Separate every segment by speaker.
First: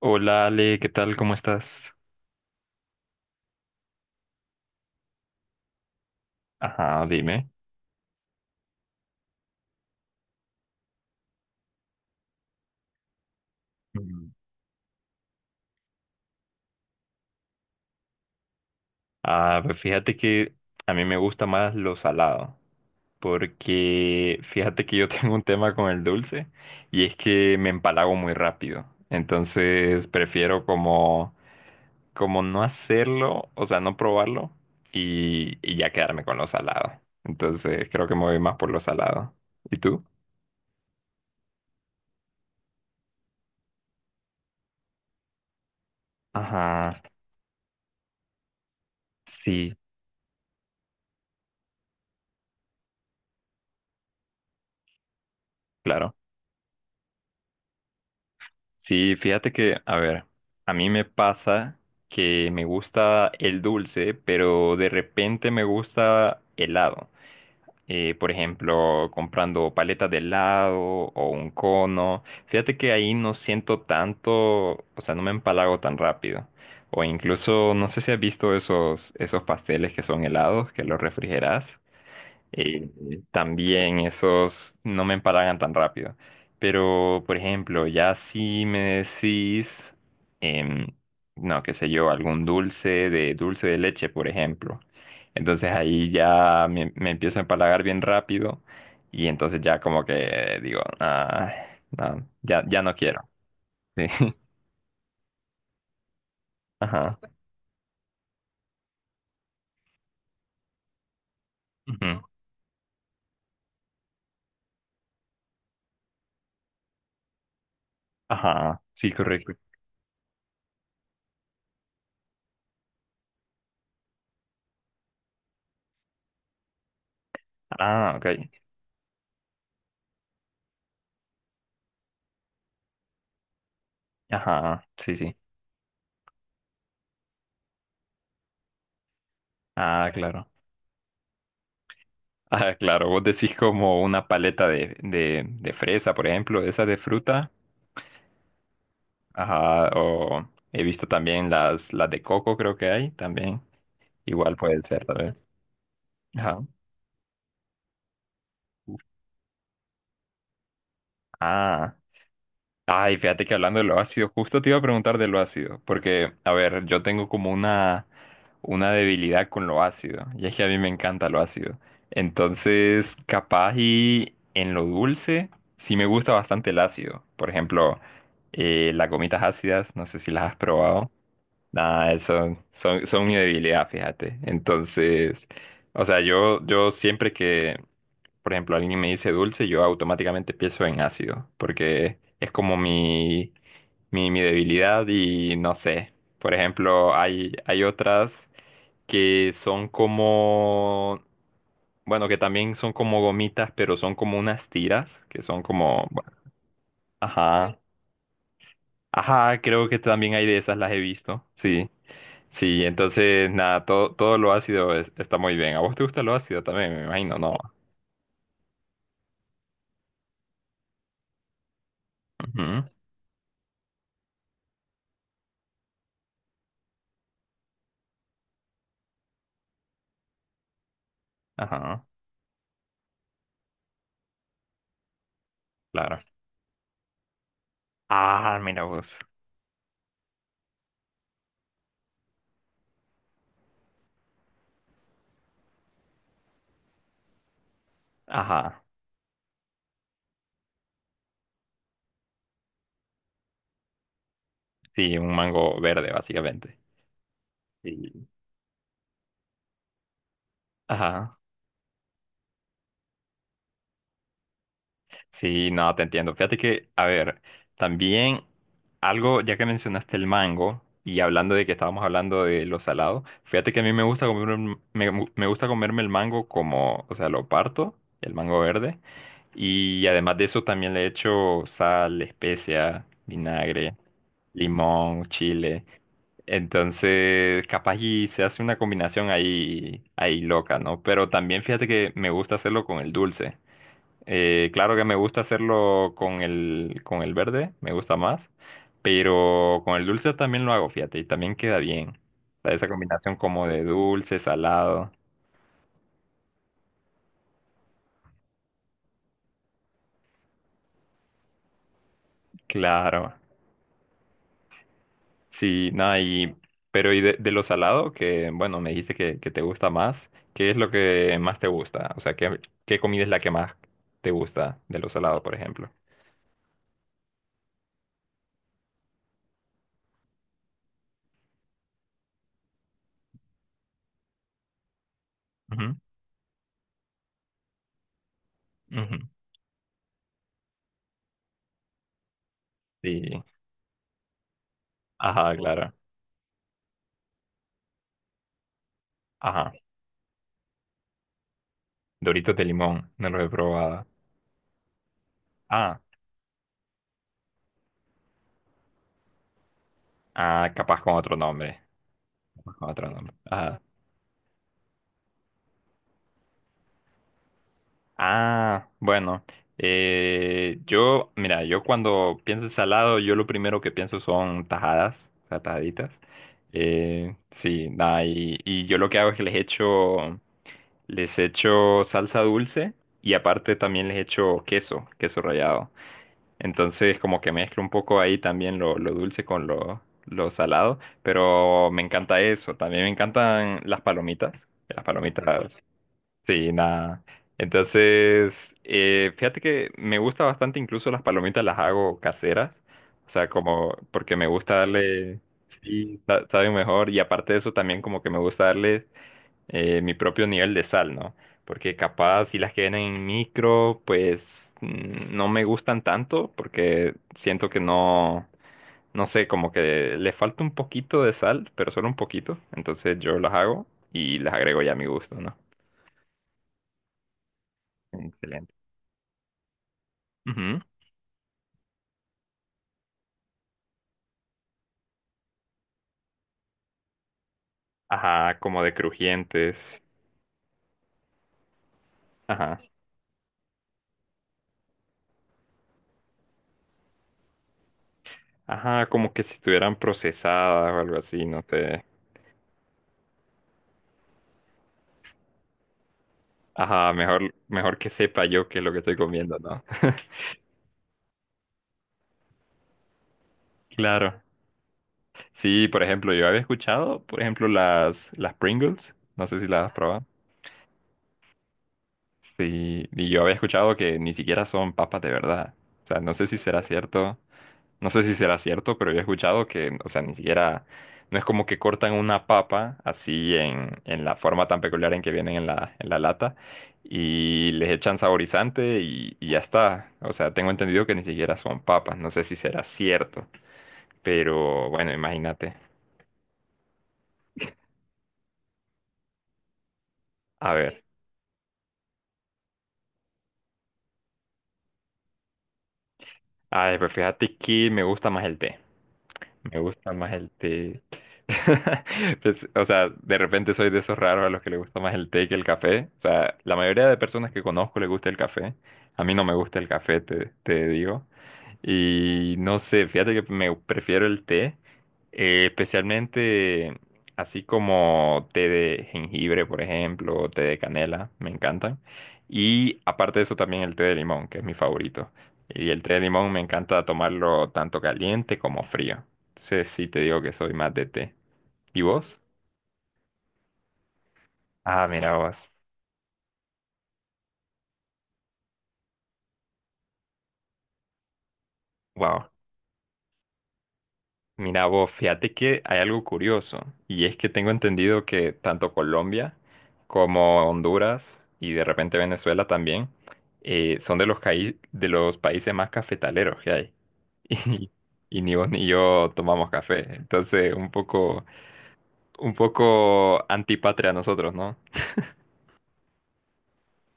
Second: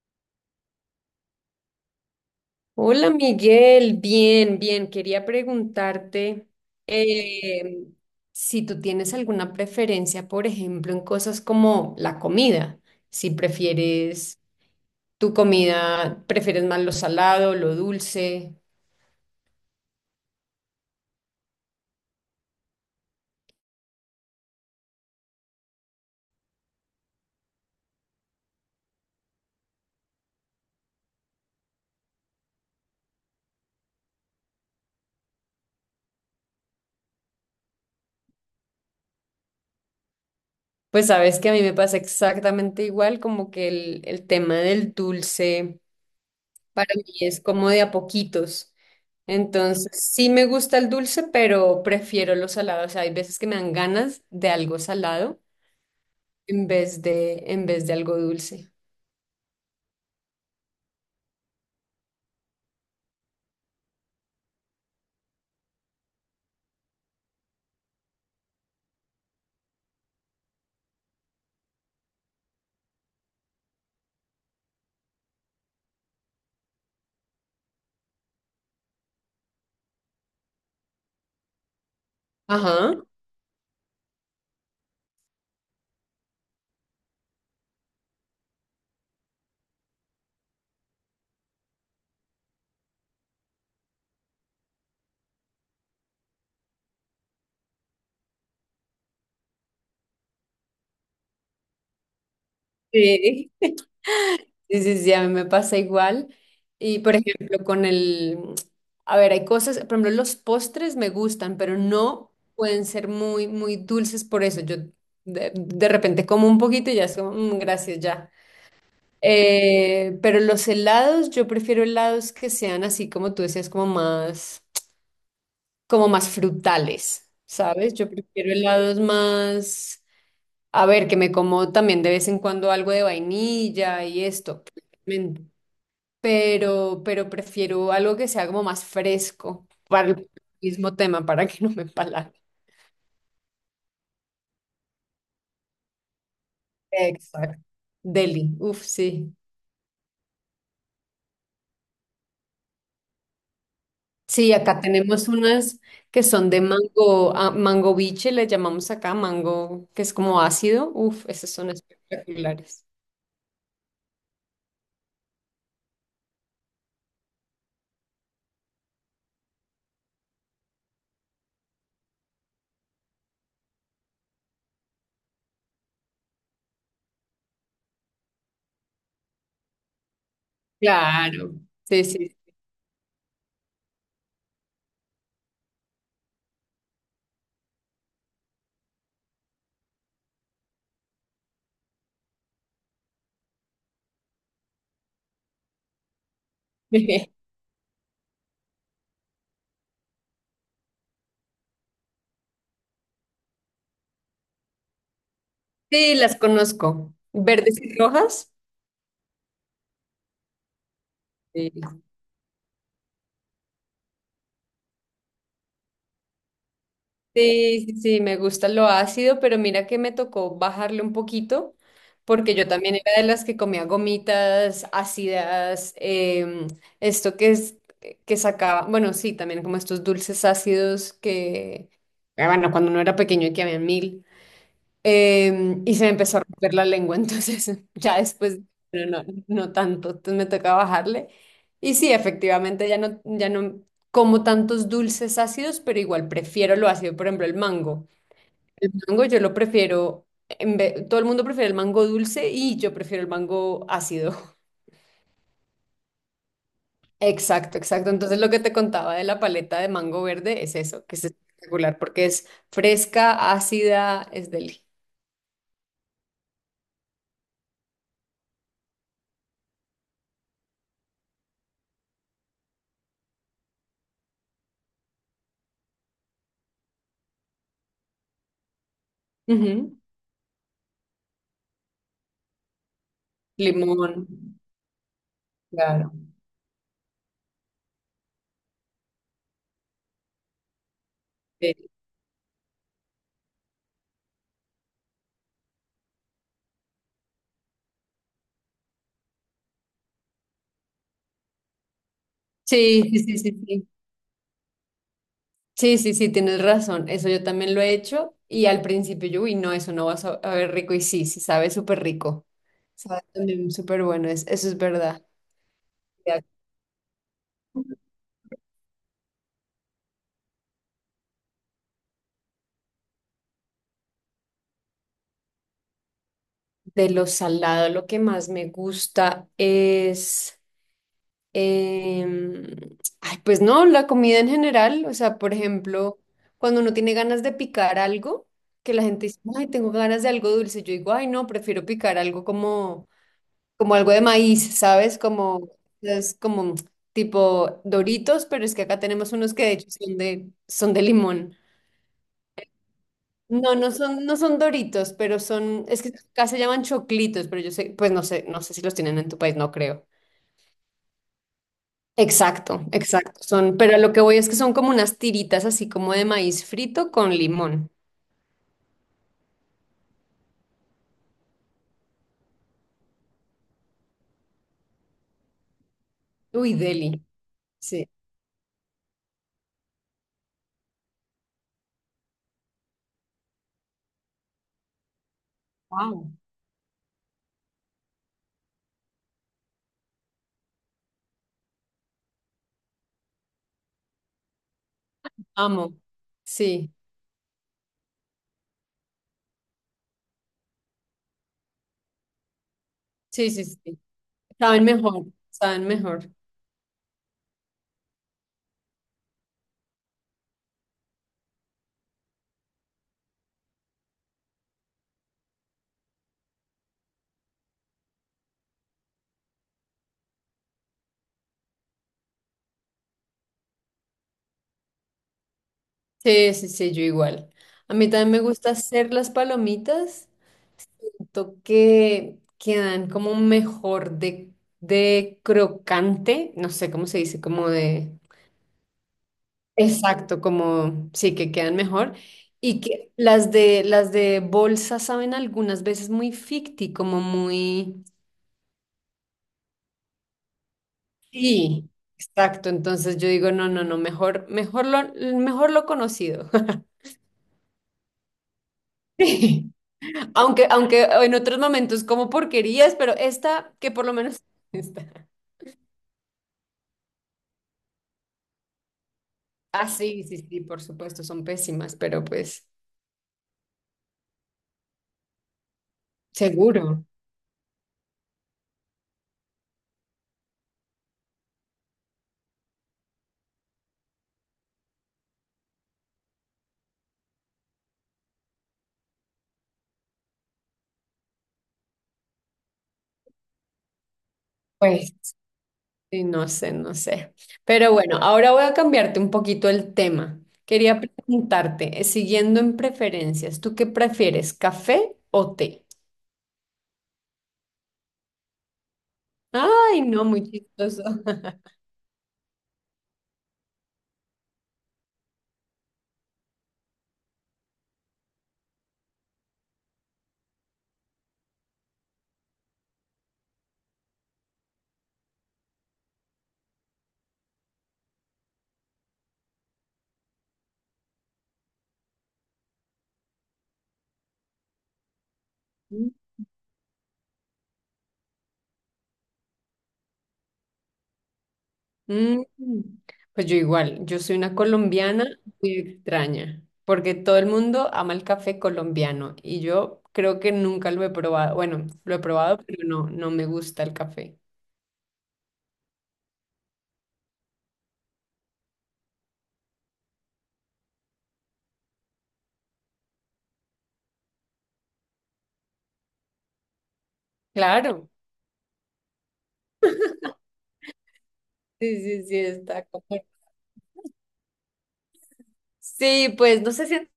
Speaker 1: Hola Ale, ¿qué tal? ¿Cómo estás?
Speaker 2: Hola Miguel, bien, bien. Quería preguntarte
Speaker 1: Ajá, dime.
Speaker 2: eh, si tú tienes alguna preferencia, por ejemplo, en cosas como la comida. Si
Speaker 1: Mm.
Speaker 2: prefieres tu comida, prefieres más lo salado, lo dulce.
Speaker 1: Ah, pues fíjate que a mí me gusta más lo salado, porque fíjate que yo tengo un tema con el dulce y es que me empalago muy rápido. Entonces prefiero como, como no hacerlo, o sea, no probarlo y ya quedarme con lo salado. Entonces creo que me voy más por lo salado. ¿Y tú?
Speaker 2: Pues sabes que a mí me pasa exactamente igual, como que el tema del dulce para
Speaker 1: Ajá,
Speaker 2: mí es como de a poquitos.
Speaker 1: sí,
Speaker 2: Entonces, sí me gusta el dulce, pero prefiero lo salado. O sea, hay veces que me dan ganas de algo salado
Speaker 1: claro.
Speaker 2: en vez de algo dulce.
Speaker 1: Sí, fíjate que, a ver, a mí me pasa que me gusta el dulce, pero de repente me gusta helado. Por ejemplo, comprando paletas de helado o un cono. Fíjate que ahí no siento tanto, o sea, no me empalago tan rápido. O incluso, no sé si has visto esos pasteles que son helados, que los refrigeras. Eh,
Speaker 2: Ajá.
Speaker 1: También esos no me empalagan tan rápido. Pero, por ejemplo, ya si me decís, em, no, qué sé yo, algún dulce de leche, por ejemplo. Entonces ahí ya me empiezo a empalagar bien rápido y entonces ya como que digo, ah, no, ya no quiero.
Speaker 2: Sí.
Speaker 1: Sí.
Speaker 2: Sí, sí, sí, a mí me pasa igual. Y por
Speaker 1: Ajá.
Speaker 2: ejemplo, con el, a ver, hay cosas, por ejemplo, los postres me gustan, pero
Speaker 1: Ujú.
Speaker 2: no pueden ser muy, muy dulces por eso. Yo de repente como un poquito y ya es como, "Mm, gracias, ya."
Speaker 1: Ajá. Sí, correcto.
Speaker 2: Pero los helados, yo prefiero helados que sean así como tú decías, como más frutales, ¿sabes? Yo
Speaker 1: Ah, ok.
Speaker 2: prefiero helados más. A ver, que me como también de vez en cuando algo de vainilla y esto.
Speaker 1: Ajá. Sí, sí.
Speaker 2: men- pero prefiero algo que sea como más fresco para
Speaker 1: Ah,
Speaker 2: el
Speaker 1: claro.
Speaker 2: mismo tema, para que no me empalague.
Speaker 1: Ah, claro, vos decís como una paleta de, de fresa, por ejemplo, esa de fruta.
Speaker 2: Exacto. Deli, uff, sí.
Speaker 1: Ajá, o he visto también las de coco, creo que hay también.
Speaker 2: Sí,
Speaker 1: Igual
Speaker 2: acá
Speaker 1: puede ser, tal
Speaker 2: tenemos
Speaker 1: vez.
Speaker 2: unas que son de
Speaker 1: Ajá.
Speaker 2: mango, ah, mango biche, le llamamos acá mango, que es como ácido. Uff, esas son
Speaker 1: Ah.
Speaker 2: espectaculares.
Speaker 1: Ay, fíjate que hablando de lo ácido, justo te iba a preguntar de lo ácido, porque, a ver, yo tengo como una debilidad con lo ácido, y es que a mí me encanta lo ácido. Entonces, capaz y en lo dulce, sí me gusta bastante el ácido. Por ejemplo, las gomitas ácidas, no sé si las has probado.
Speaker 2: Claro. Sí,
Speaker 1: Nada,
Speaker 2: sí.
Speaker 1: eso son, son mi debilidad, fíjate. Entonces, o sea, yo siempre que por ejemplo, alguien me dice dulce, yo automáticamente pienso en ácido, porque es como mi, mi debilidad y no sé. Por ejemplo, hay otras que son como, bueno, que también son como gomitas, pero son como unas tiras, que son como,
Speaker 2: Sí,
Speaker 1: bueno,
Speaker 2: las conozco. ¿Verdes
Speaker 1: ajá,
Speaker 2: y rojas?
Speaker 1: ajá, creo que también hay de esas, las he visto,
Speaker 2: Sí.
Speaker 1: sí. Sí, entonces, nada, todo, todo lo ácido es- está muy bien. ¿A vos te gusta lo ácido también? Me imagino, no.
Speaker 2: Sí, sí, sí, me gusta lo ácido, pero mira que me tocó bajarle un poquito, porque yo
Speaker 1: Ujú,
Speaker 2: también era de las que comía gomitas ácidas, esto que es que sacaba, bueno, sí, también como estos dulces ácidos que,
Speaker 1: ajá,
Speaker 2: ah, bueno, cuando uno era pequeño que había mil. Y se me
Speaker 1: claro.
Speaker 2: empezó a romper la lengua, entonces ya
Speaker 1: Ah,
Speaker 2: después,
Speaker 1: mira
Speaker 2: no,
Speaker 1: vos.
Speaker 2: no, no tanto, entonces me toca bajarle. Y sí, efectivamente, ya no, ya no como tantos dulces ácidos, pero igual prefiero lo ácido, por ejemplo, el mango.
Speaker 1: Ajá.
Speaker 2: El mango yo lo prefiero, todo el mundo prefiere el mango dulce y yo prefiero el mango ácido.
Speaker 1: Sí, un mango verde, básicamente.
Speaker 2: Exacto, exacto.
Speaker 1: Sí.
Speaker 2: Entonces lo que te contaba de la paleta de mango verde es eso, que es
Speaker 1: Ajá.
Speaker 2: espectacular porque es fresca, ácida, es deli.
Speaker 1: Sí, no, te entiendo. Fíjate que, a ver, también algo, ya que mencionaste el mango, y hablando de que estábamos hablando de lo salado, fíjate que a mí me gusta comer, un- me, gu- me gusta comerme el mango como, o sea, lo parto, el mango verde,
Speaker 2: Ujú.
Speaker 1: y además de eso también le echo sal, especia, vinagre,
Speaker 2: Limón,
Speaker 1: limón, chile.
Speaker 2: claro.
Speaker 1: Entonces, capaz y se hace una combinación ahí, ahí loca, ¿no? Pero también
Speaker 2: eh,
Speaker 1: fíjate que me gusta hacerlo con el dulce. Claro que me gusta hacerlo con el verde, me gusta más, pero con el dulce también lo hago, fíjate, y también queda bien. O sea, esa
Speaker 2: Sí, sí,
Speaker 1: combinación
Speaker 2: sí, sí,
Speaker 1: como de
Speaker 2: sí.
Speaker 1: dulce, salado,
Speaker 2: Sí, sí, sí, tienes razón. Eso yo también lo he hecho. Y al principio yo, uy, no, eso no va a saber rico. Y sí, sí, sabe súper rico. Sabe
Speaker 1: claro.
Speaker 2: también súper bueno. Es, eso es verdad.
Speaker 1: Sí, nada,
Speaker 2: Ya,
Speaker 1: y, pero y de lo salado, que bueno, me dijiste que te gusta más, ¿qué es lo que más te gusta? O sea, ¿qué, qué comida es la que más te gusta de lo salado, por ejemplo?
Speaker 2: de lo salado, lo que más me gusta es. em, Ay, pues no, la comida en general. O sea, por
Speaker 1: Ujú,
Speaker 2: ejemplo, cuando uno tiene ganas de picar algo, que la
Speaker 1: ujú.
Speaker 2: gente dice, ay, tengo ganas de algo dulce. Yo digo, ay, no, prefiero picar algo como
Speaker 1: Sí,
Speaker 2: como algo de maíz, ¿sabes?
Speaker 1: ajá,
Speaker 2: Como,
Speaker 1: claro,
Speaker 2: es como tipo Doritos, pero es que acá tenemos unos que de
Speaker 1: ajá.
Speaker 2: hecho son de limón.
Speaker 1: Doritos de limón, no los he
Speaker 2: No, no
Speaker 1: probado.
Speaker 2: son, no son Doritos, pero son,
Speaker 1: Ah,
Speaker 2: es que acá se llaman choclitos, pero yo sé, pues no sé, no sé si los tienen en tu país, no creo.
Speaker 1: ah, capaz con otro nombre, capaz
Speaker 2: Exacto,
Speaker 1: con otro nombre.
Speaker 2: exacto. Son,
Speaker 1: Ajá.
Speaker 2: pero a lo que voy es que son como unas tiritas así como de maíz frito con limón.
Speaker 1: Ah, bueno, yo, mira, yo cuando pienso en salado, yo lo primero que pienso son tajadas, o sea, tajaditas.
Speaker 2: Uy, deli.
Speaker 1: Sí,
Speaker 2: Sí.
Speaker 1: nada, y yo lo que hago es que les echo salsa dulce y aparte también les echo queso, queso rallado.
Speaker 2: Wow.
Speaker 1: Entonces, como que mezclo un poco ahí también lo dulce con lo salado, pero me encanta eso. También me encantan las palomitas, las palomitas.
Speaker 2: Amo.
Speaker 1: Sí,
Speaker 2: Sí,
Speaker 1: nada. Entonces, fíjate que me gusta bastante, incluso las palomitas las hago caseras, o sea,
Speaker 2: sí, sí,
Speaker 1: como
Speaker 2: sí.
Speaker 1: porque me gusta
Speaker 2: Saben mejor,
Speaker 1: darle,
Speaker 2: saben
Speaker 1: sí,
Speaker 2: mejor.
Speaker 1: sa- saben mejor, y aparte de eso también como que me gusta darle mi propio nivel de sal, ¿no? Porque capaz si las que vienen en micro, pues no me gustan tanto, porque siento que no, no sé, como que le falta un poquito de sal, pero solo un poquito, entonces yo las hago y las agrego ya a mi gusto, ¿no?
Speaker 2: Sí, sí, sí, yo igual. A mí también me gusta
Speaker 1: Excelente.
Speaker 2: hacer las palomitas.
Speaker 1: Ujú.
Speaker 2: Siento que quedan como mejor de crocante, no sé cómo se dice, como de...
Speaker 1: Ajá, como de crujientes.
Speaker 2: Exacto, como sí, que quedan mejor.
Speaker 1: Ajá.
Speaker 2: Y que las de bolsa saben algunas veces muy ficti, como muy...
Speaker 1: Ajá, como que si estuvieran procesadas o algo así, no
Speaker 2: Sí,
Speaker 1: sé.
Speaker 2: exacto. Entonces yo digo, no, no, no, mejor, mejor lo conocido.
Speaker 1: Ajá, mejor, mejor que sepa yo qué es lo que estoy comiendo, ¿no?
Speaker 2: Aunque, aunque en otros momentos como porquerías, pero esta, que por lo
Speaker 1: Claro.
Speaker 2: menos esta.
Speaker 1: Sí, por ejemplo, yo había escuchado, por ejemplo, las Pringles. No sé si las
Speaker 2: Ah,
Speaker 1: has
Speaker 2: sí,
Speaker 1: probado.
Speaker 2: sí, sí, por supuesto, son pésimas, pero pues
Speaker 1: Sí, y yo había escuchado que ni siquiera son papas de verdad. O sea, no sé si será
Speaker 2: seguro.
Speaker 1: cierto. No sé si será cierto, pero yo he escuchado que, o sea, ni siquiera, no es como que cortan una papa así en la forma tan peculiar en que vienen en la lata y les echan saborizante y ya está. O sea, tengo entendido que ni siquiera son papas, no sé si será cierto, pero bueno,
Speaker 2: Pues
Speaker 1: imagínate.
Speaker 2: sí, no sé, no sé. Pero bueno, ahora voy a cambiarte un poquito el tema.
Speaker 1: A
Speaker 2: Quería
Speaker 1: ver,
Speaker 2: preguntarte, siguiendo en preferencias, ¿tú qué prefieres, café o té?
Speaker 1: ay, pues fíjate que me gusta más el té. Me
Speaker 2: Ay,
Speaker 1: gusta
Speaker 2: no,
Speaker 1: más
Speaker 2: muy
Speaker 1: el té.
Speaker 2: chistoso.
Speaker 1: Pues, o sea, de repente soy de esos raros a los que le gusta más el té que el café. O sea, la mayoría de personas que conozco le gusta el café. A mí no me gusta el café, te digo. Y no sé, fíjate que me prefiero el té, especialmente así como té de jengibre, por ejemplo, o té de canela, me encantan. Y aparte de eso también el té de limón, que es mi favorito. Y el té de limón me encanta tomarlo tanto caliente como frío. Entonces sí te digo que soy más de té. ¿Y vos?
Speaker 2: Mm, pues yo igual, yo soy una
Speaker 1: Ah,
Speaker 2: colombiana
Speaker 1: mira vos.
Speaker 2: muy extraña, porque todo el mundo ama el café colombiano y yo creo que nunca lo he probado. Bueno, lo he
Speaker 1: Wow.
Speaker 2: probado, pero no, no me gusta el café.
Speaker 1: Mira vos, fíjate que hay algo curioso y es que tengo entendido que tanto Colombia como Honduras y de repente Venezuela también son de los, caí- de los países más cafetaleros que hay y,
Speaker 2: Claro.
Speaker 1: y ni vos ni yo tomamos café, entonces
Speaker 2: Sí, sí, sí,
Speaker 1: un
Speaker 2: está como-
Speaker 1: poco antipatria a nosotros, ¿no?
Speaker 2: Sí, pues no sé si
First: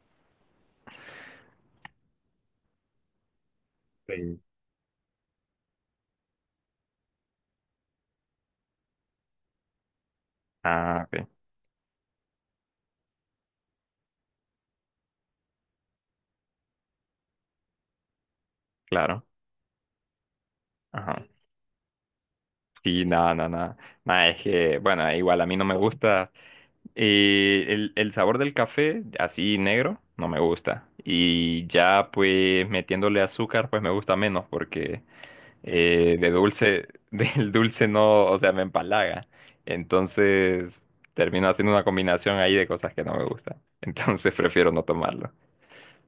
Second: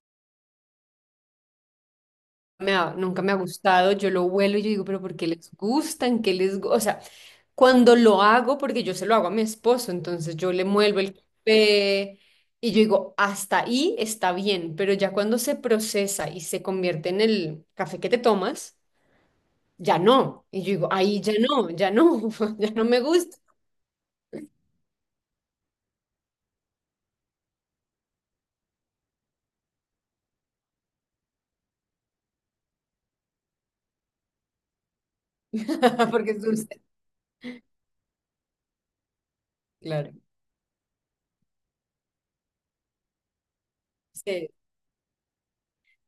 Speaker 2: me ha, nunca me ha gustado, yo lo
Speaker 1: Sí.
Speaker 2: huelo y yo digo, pero ¿por qué les gustan? ¿Qué les gu-?". O sea, cuando lo hago, porque yo se lo hago a mi esposo, entonces yo le muelvo
Speaker 1: Ah,
Speaker 2: el
Speaker 1: ok,
Speaker 2: café y yo digo, hasta ahí está bien, pero ya cuando se procesa y se convierte en el café que te tomas,
Speaker 1: claro.
Speaker 2: ya no. Y yo digo, ahí
Speaker 1: Ajá.
Speaker 2: ya no, ya no, ya no me
Speaker 1: Sí, nada,
Speaker 2: gusta,
Speaker 1: nada, nada. Nada, es que, bueno, igual a mí no me gusta. El sabor del café, así negro, no me gusta. Y ya pues metiéndole azúcar, pues me gusta menos porque de
Speaker 2: porque es dulce.
Speaker 1: dulce, del dulce no, o sea, me empalaga.
Speaker 2: Claro.
Speaker 1: Entonces termino haciendo una combinación ahí de cosas que no me gustan. Entonces
Speaker 2: Sí.
Speaker 1: prefiero no tomarlo.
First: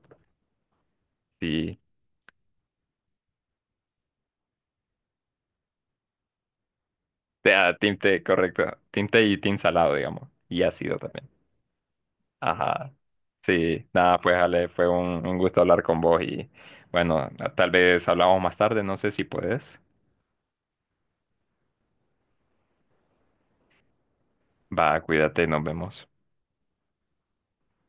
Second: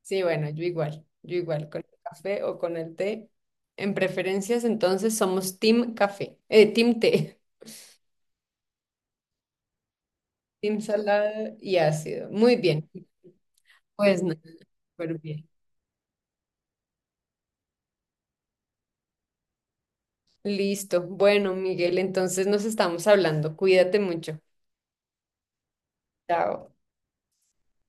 Speaker 2: Sí, bueno, yo igual,
Speaker 1: Sí,
Speaker 2: con el café o con el té. En preferencias, entonces somos team café, team té,
Speaker 1: o sea, tinte, correcto. Tinte y tinte salado, digamos. Y
Speaker 2: team
Speaker 1: ácido también.
Speaker 2: salada y ácido. Muy bien,
Speaker 1: Ajá. Sí, nada,
Speaker 2: pues
Speaker 1: pues
Speaker 2: nada,
Speaker 1: Ale, fue
Speaker 2: súper
Speaker 1: un
Speaker 2: bien.
Speaker 1: gusto hablar con vos y bueno, tal vez hablamos más tarde, no sé si puedes.
Speaker 2: Listo. Bueno, Miguel, entonces nos estamos hablando. Cuídate mucho.
Speaker 1: Va, cuídate, nos vemos.
Speaker 2: Chao.